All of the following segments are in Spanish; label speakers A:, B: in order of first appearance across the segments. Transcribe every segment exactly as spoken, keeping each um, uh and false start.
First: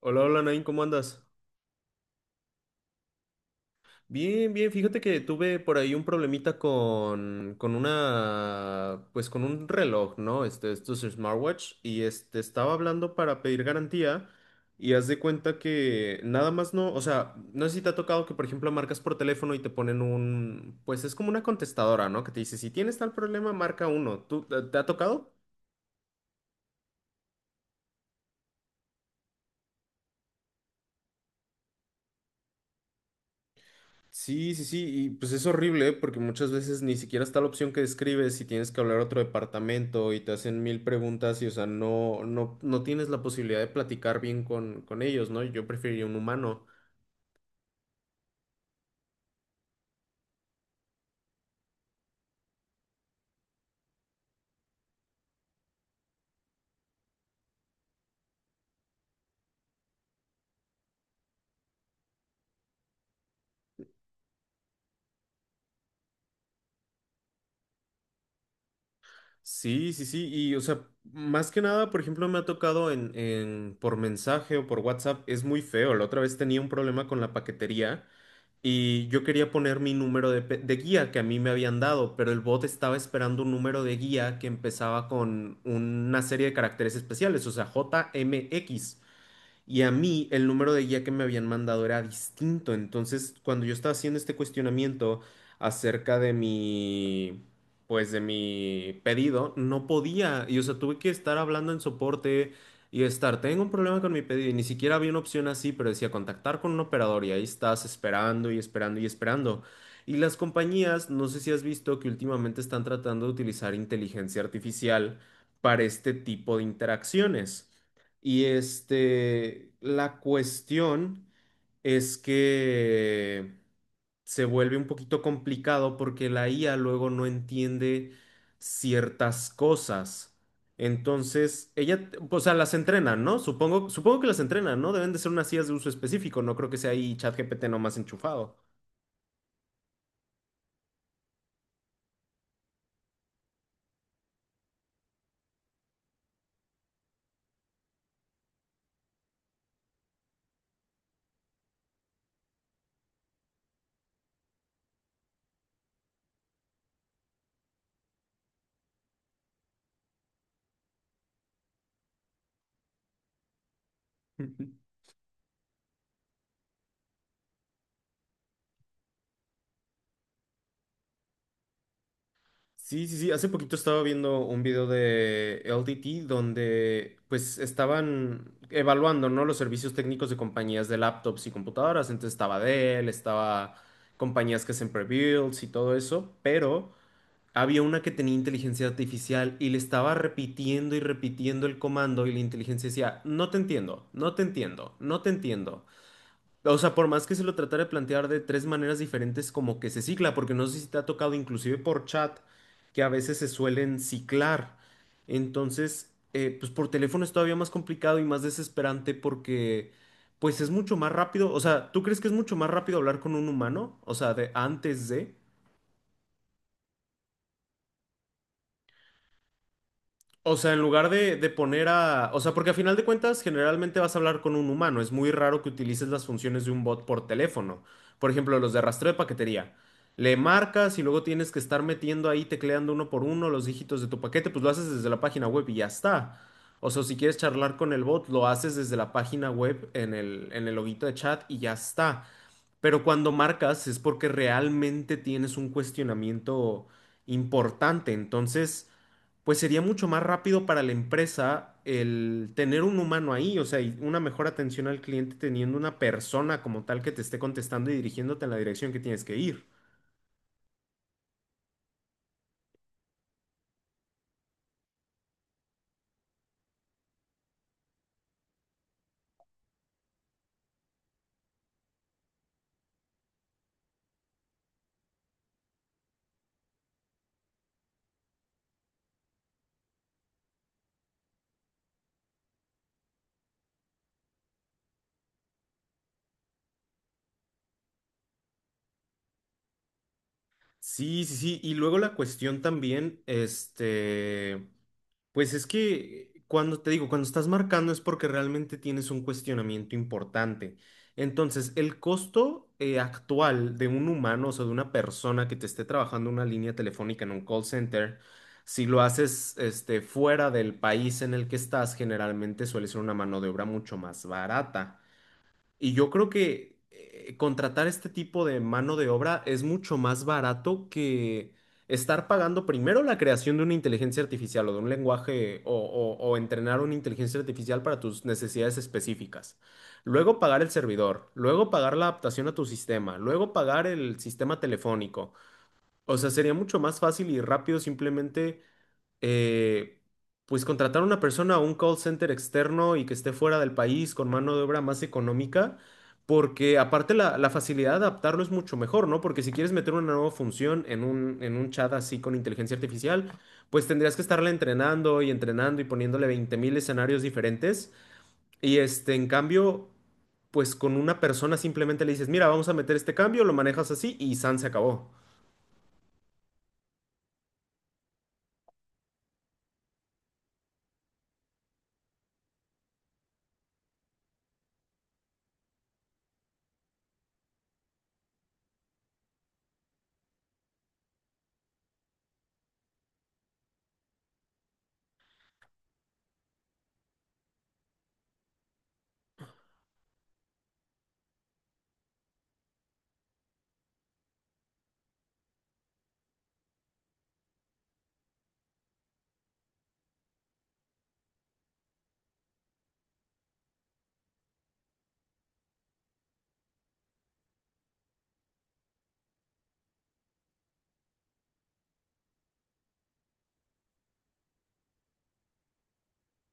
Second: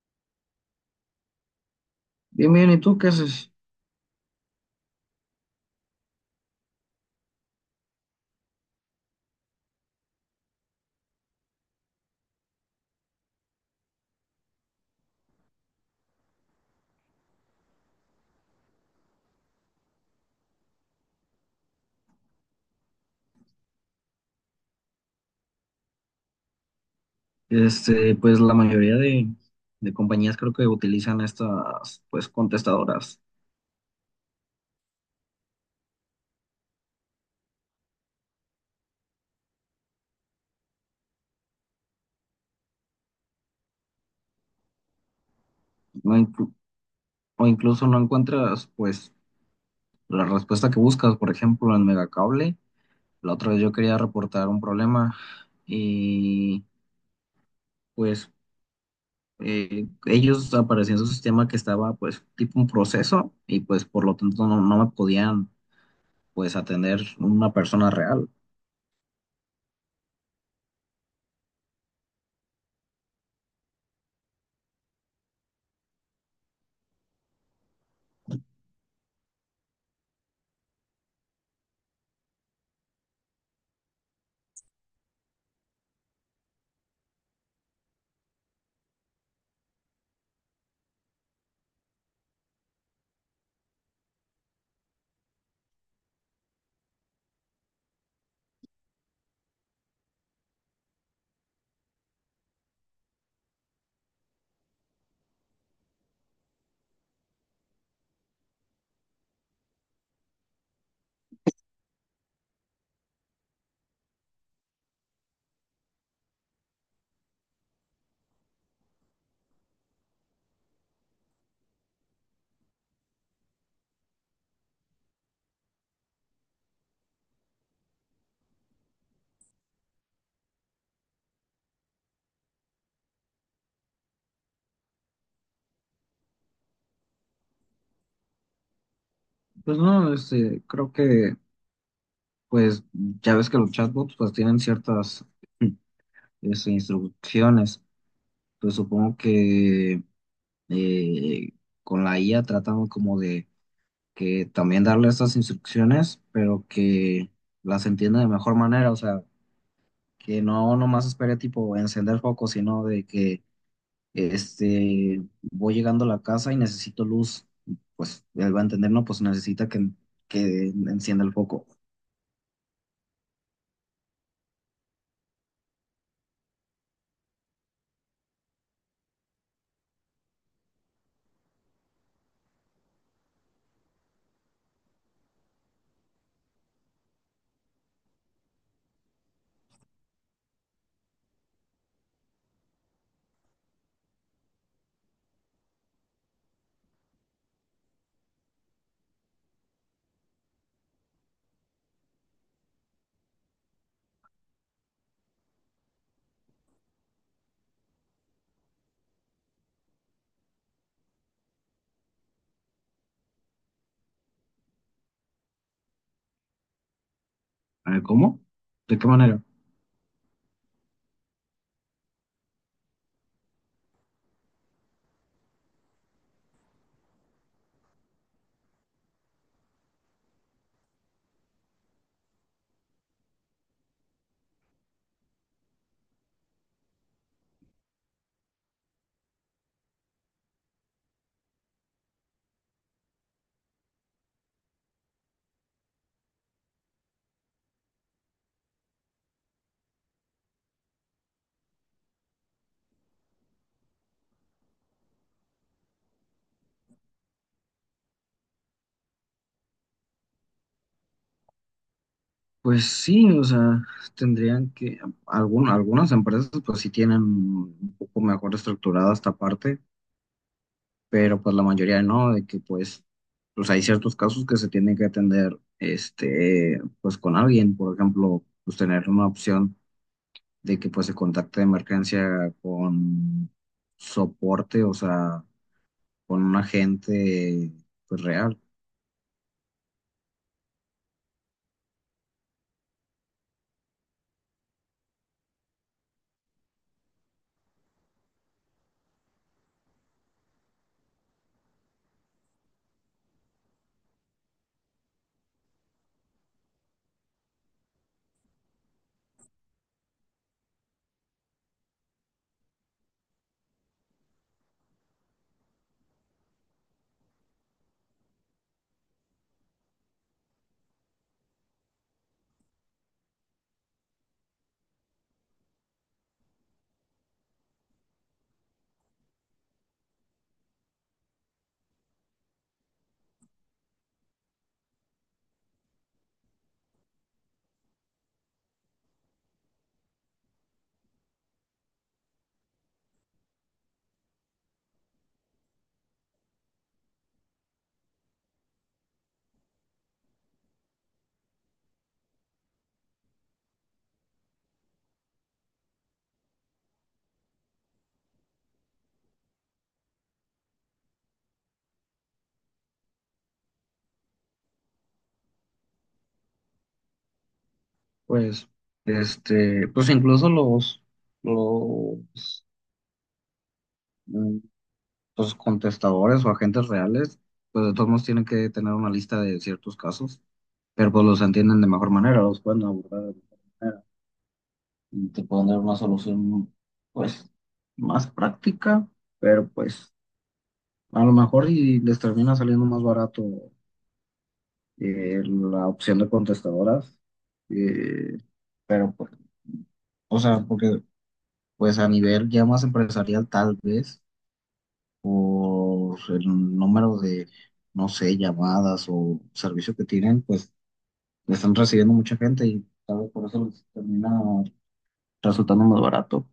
A: Hola, hola, Nain, ¿cómo andas?
B: Bien, bien, ¿y tú qué haces?
A: Bien, bien, fíjate que tuve por ahí un problemita con, con una, pues con un reloj, ¿no? Este, esto es smartwatch y este, estaba hablando para pedir garantía y haz de cuenta que nada más no, o sea, no sé si te ha tocado que, por ejemplo, marcas por teléfono y te ponen un, pues es como una contestadora, ¿no? Que te dice, si tienes tal problema, marca uno. ¿Tú, te te ha tocado?
B: Este, pues la mayoría de, de compañías creo que utilizan estas, pues, contestadoras.
A: Sí, sí, sí, y pues es horrible, ¿eh? Porque muchas veces ni siquiera está la opción que describes y tienes que hablar a otro departamento y te hacen mil preguntas y, o sea, no, no, no tienes la posibilidad de platicar bien con, con ellos, ¿no? Yo preferiría un
B: No inclu-
A: humano.
B: o incluso no encuentras, pues, la respuesta que buscas. Por ejemplo, en Megacable, la otra vez yo quería reportar un problema y, pues, eh, ellos aparecían en su sistema que estaba, pues, tipo un proceso y, pues, por lo tanto no, no me podían, pues, atender una persona real.
A: Sí, sí, sí, y, o sea, más que nada, por ejemplo, me ha tocado en, en, por mensaje o por WhatsApp, es muy feo. La otra vez tenía un problema con la paquetería. Y yo quería poner mi número de, pe- de guía que a mí me habían dado, pero el bot estaba esperando un número de guía que empezaba con una serie de caracteres especiales, o sea, J M X, y a mí el número de guía que me habían mandado era distinto. Entonces, cuando yo estaba haciendo este cuestionamiento acerca de mi, pues de mi pedido, no podía. Y o sea, tuve que estar hablando en soporte y estar, tengo un problema con mi pedido. Y ni siquiera había una opción así, pero decía contactar con un operador. Y ahí estás esperando y esperando y esperando. Y las compañías, no sé si has visto que últimamente están tratando de utilizar inteligencia artificial para este tipo de interacciones. Y este, la cuestión es que se vuelve un poquito complicado porque la I A luego no entiende ciertas cosas. Entonces, ella, o sea, las entrenan, ¿no? Supongo, supongo que las entrenan, ¿no? Deben de ser unas I As de uso específico, no creo que sea ahí ChatGPT nomás enchufado.
B: Pues no, este, creo que. Pues ya ves que los chatbots pues tienen ciertas es, instrucciones. Pues supongo que eh, con la I A tratamos como de que también darle estas instrucciones, pero que las entienda de mejor manera. O sea, que no nomás espere tipo encender foco, sino de que este voy llegando a la casa y necesito luz. Pues él va a entender, no, pues necesita que, que encienda el foco.
A: Sí, sí, sí. Hace poquito estaba viendo un video de L D T donde pues estaban evaluando, ¿no? Los servicios técnicos de compañías de laptops y computadoras. Entonces estaba Dell, estaba compañías que hacen pre-builds y todo eso, pero había una que tenía inteligencia artificial y le estaba repitiendo y repitiendo el comando y la inteligencia decía, no te entiendo, no te entiendo, no te entiendo. O sea, por más que se lo tratara de plantear de tres maneras diferentes, como que se cicla, porque no sé si te ha tocado inclusive por chat, que a veces se suelen ciclar. Entonces, eh, pues por teléfono es todavía más complicado y más desesperante porque, pues es mucho más rápido. O sea, ¿tú crees que es mucho más rápido hablar con un humano? O sea, de antes de…
B: A ver, ¿cómo? ¿De qué manera?
A: O sea, en lugar de, de poner a… O sea, porque a final de cuentas generalmente vas a hablar con un humano. Es muy raro que utilices las funciones de un bot por teléfono. Por ejemplo, los de rastreo de paquetería. Le marcas y luego tienes que estar metiendo ahí, tecleando uno por uno los dígitos de tu paquete. Pues lo haces desde la página web y ya está. O sea, si quieres charlar con el bot, lo haces desde la página web en el, en el loguito de chat y ya está. Pero cuando marcas es porque realmente tienes un cuestionamiento importante. Entonces, pues sería mucho más rápido para la empresa el tener un humano ahí, o sea, y una mejor atención al cliente teniendo una persona como tal que te esté contestando y dirigiéndote en la dirección que tienes que ir.
B: Pues sí, o sea, tendrían que, algún- algunas empresas pues sí tienen un poco mejor estructurada esta parte, pero pues la mayoría no, de que pues, pues hay ciertos casos que se tienen que atender, este, pues con alguien, por ejemplo, pues tener una opción de que pues se contacte de emergencia con soporte, o sea, con un agente pues real,
A: Sí, sí, sí. Y luego la cuestión también, este, pues es que cuando te digo, cuando estás marcando es porque realmente tienes un cuestionamiento importante. Entonces, el costo eh, actual de un humano, o sea, de una persona que te esté trabajando una línea telefónica en un call center, si lo haces, este, fuera del país en el que estás, generalmente suele ser una mano de obra mucho más barata. Y yo creo que eh, contratar este tipo de mano de obra es mucho más barato que estar pagando primero la creación de una inteligencia artificial o de un lenguaje o, o- o entrenar una inteligencia artificial para tus necesidades específicas. Luego pagar el servidor, luego pagar la adaptación a tu sistema, luego pagar el sistema telefónico. O sea, sería mucho más fácil y rápido simplemente eh, pues contratar a una persona a un call center externo y que esté fuera del país con mano de obra más económica, porque aparte la, la facilidad de adaptarlo es mucho mejor, ¿no? Porque si quieres meter una nueva función en un, en un chat así con inteligencia artificial, pues tendrías que estarla entrenando y entrenando y poniéndole veinte mil escenarios diferentes. Y este, en cambio, pues con una persona simplemente le dices, mira, vamos a meter este cambio, lo manejas así y San se acabó.
B: pues, este, pues incluso los, los los contestadores o agentes reales, pues de todos modos tienen que tener una lista de ciertos casos, pero pues los entienden de mejor manera, los pueden abordar de mejor manera y te pueden dar una solución pues más práctica, pero pues a lo mejor y les termina saliendo más barato eh, la opción de contestadoras, eh, pero pues, o sea, porque pues a nivel ya más empresarial tal vez, por el número de, no sé, llamadas o servicio que tienen, pues le están recibiendo mucha gente y tal vez por eso les termina resultando más barato.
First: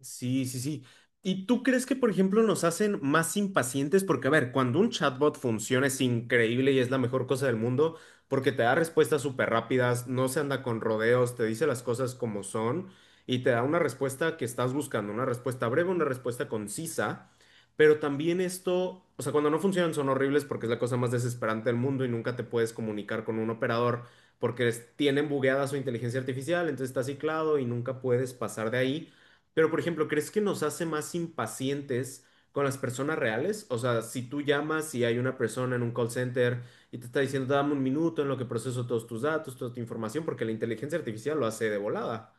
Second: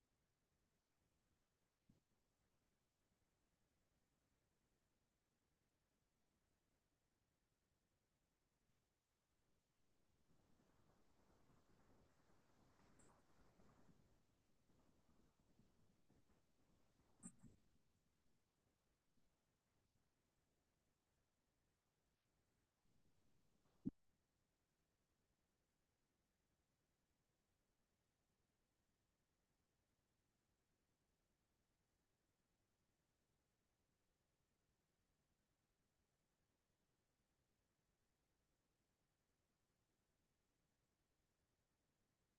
A: Sí, sí, sí. ¿Y tú crees que, por ejemplo, nos hacen más impacientes? Porque, a ver, cuando un chatbot funciona es increíble y es la mejor cosa del mundo porque te da respuestas súper rápidas, no se anda con rodeos, te dice las cosas como son y te da una respuesta que estás buscando, una respuesta breve, una respuesta concisa. Pero también esto, o sea, cuando no funcionan son horribles porque es la cosa más desesperante del mundo y nunca te puedes comunicar con un operador porque es- tienen bugueada su inteligencia artificial, entonces estás ciclado y nunca puedes pasar de ahí. Pero, por ejemplo, ¿crees que nos hace más impacientes con las personas reales? O sea, si tú llamas y hay una persona en un call center y te está diciendo, dame un minuto en lo que proceso todos tus datos, toda tu información, porque la inteligencia artificial lo hace de volada.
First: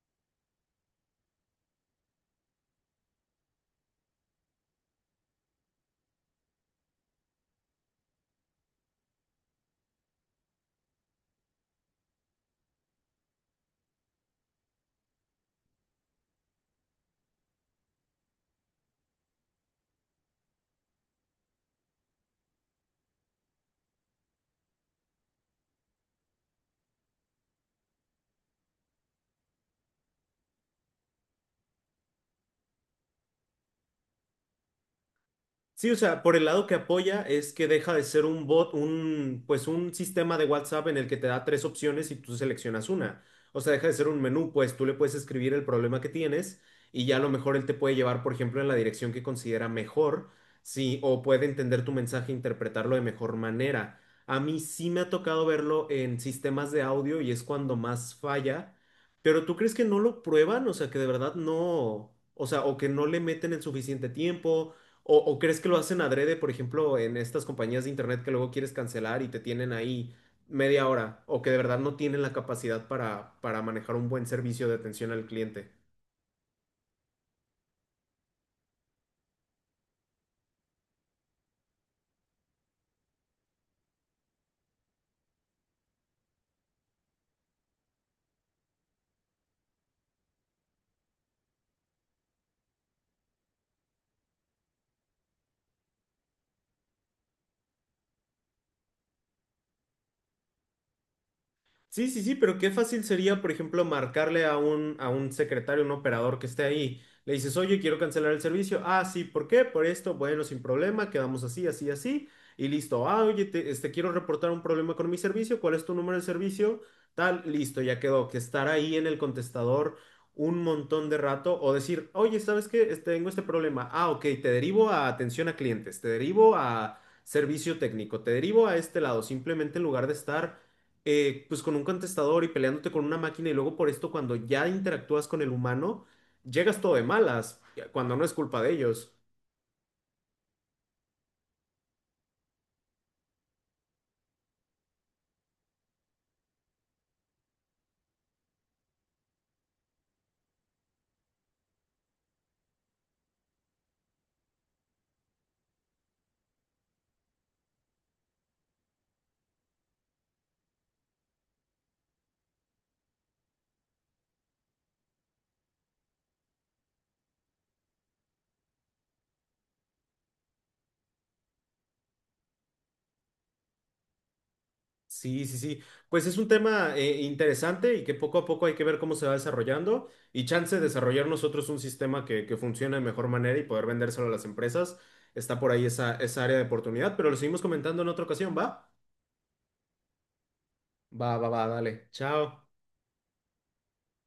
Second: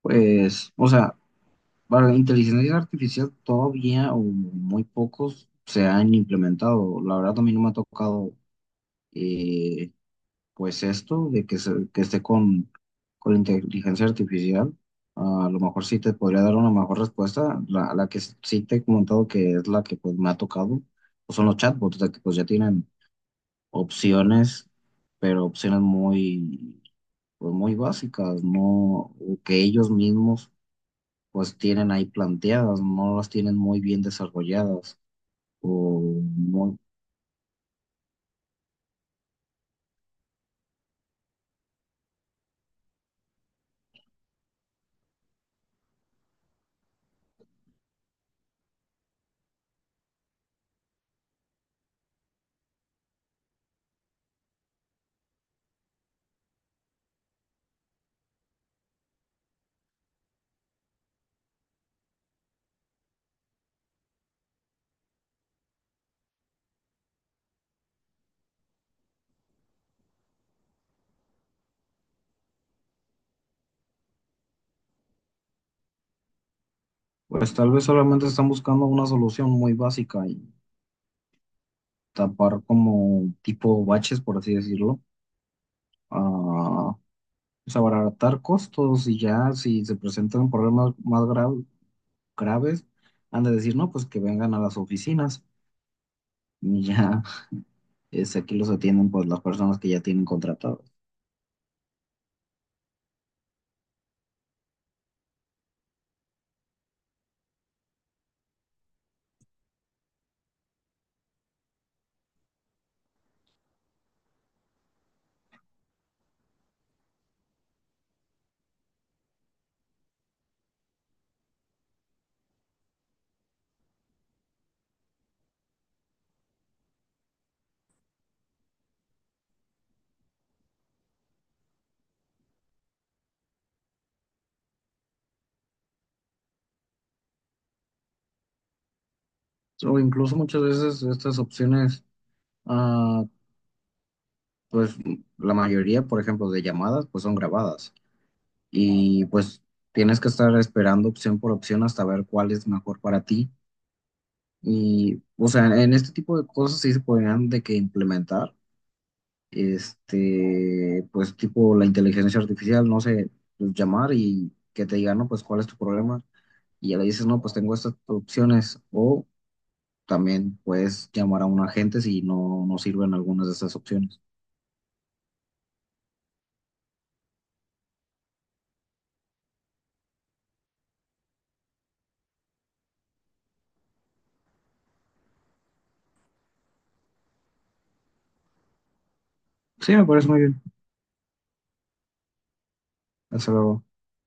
B: Pues, o sea, para la inteligencia artificial todavía o muy pocos se han implementado. La verdad a mí no me ha tocado eh, pues esto de que, se- que esté con, con la inteligencia artificial, a lo mejor sí te podría dar una mejor respuesta. La, la que sí te he comentado que es la que pues me ha tocado, pues son los chatbots, de que pues ya tienen opciones, pero opciones muy, pues, muy básicas, no, o que ellos mismos pues tienen ahí planteadas, no las tienen muy bien desarrolladas,
A: Sí, o
B: o
A: sea, por el lado que
B: muy-
A: apoya es que deja de ser un bot, un, pues un sistema de WhatsApp en el que te da tres opciones y tú seleccionas una. O sea, deja de ser un menú, pues tú le puedes escribir el problema que tienes y ya a lo mejor él te puede llevar, por ejemplo, en la dirección que considera mejor, sí, o puede entender tu mensaje e interpretarlo de mejor manera. A mí sí me ha tocado verlo en sistemas de audio y es cuando más falla, pero ¿tú crees que no lo prueban? O sea, que de verdad no, o sea, o que no le meten el suficiente tiempo. ¿O, o crees que lo hacen adrede, por ejemplo, en estas compañías de internet que luego quieres cancelar y te tienen ahí media hora, o que de verdad no tienen la capacidad para, para manejar un buen servicio de atención al cliente?
B: pues tal vez solamente están buscando una solución muy básica, tapar como tipo baches, por así decirlo, a pues, abaratar costos y ya si se presentan problemas más gra- graves, han de decir, no, pues que vengan a las oficinas y ya es, aquí los atienden pues las personas que ya tienen contratados.
A: Sí, sí, sí, pero qué fácil sería, por ejemplo, marcarle a un, a un secretario, un operador que esté ahí. Le dices, oye, quiero cancelar el servicio. Ah, sí, ¿por qué? Por esto. Bueno, sin problema, quedamos así, así, así. Y listo. Ah, oye, te- este, quiero reportar un problema con mi servicio. ¿Cuál es tu número de servicio? Tal, listo, ya quedó. Que estar ahí en el contestador un montón de rato o decir, oye, ¿sabes qué? Este, tengo este problema. Ah, ok, te derivo a atención a clientes, te derivo a servicio técnico, te derivo a este lado. Simplemente en lugar de estar eh, pues con un contestador y peleándote con una máquina y luego por esto cuando ya interactúas con el humano, llegas todo de malas, cuando no es culpa de ellos.
B: O incluso muchas veces estas opciones, ah, pues la mayoría, por ejemplo, de llamadas, pues son grabadas y pues tienes que estar esperando opción por opción hasta ver cuál es mejor para ti. Y, o sea, en este tipo de cosas sí se podrían de que implementar, este, pues tipo la inteligencia artificial, no sé, pues, llamar y que te diga, no, pues cuál es tu problema. Y ya le dices, no, pues tengo estas opciones. O también puedes llamar a un agente si no, no sirven algunas de estas opciones.
A: Sí, sí, sí. Pues es un tema eh, interesante y que poco a poco hay que ver cómo se va desarrollando y chance de desarrollar nosotros un sistema que, que funcione de mejor manera y poder vendérselo a las empresas. Está por ahí esa, esa área de oportunidad, pero lo seguimos comentando en otra ocasión, ¿va?
B: Sí, me parece muy bien.
A: Va, va, va, dale. Chao.
B: Hasta luego.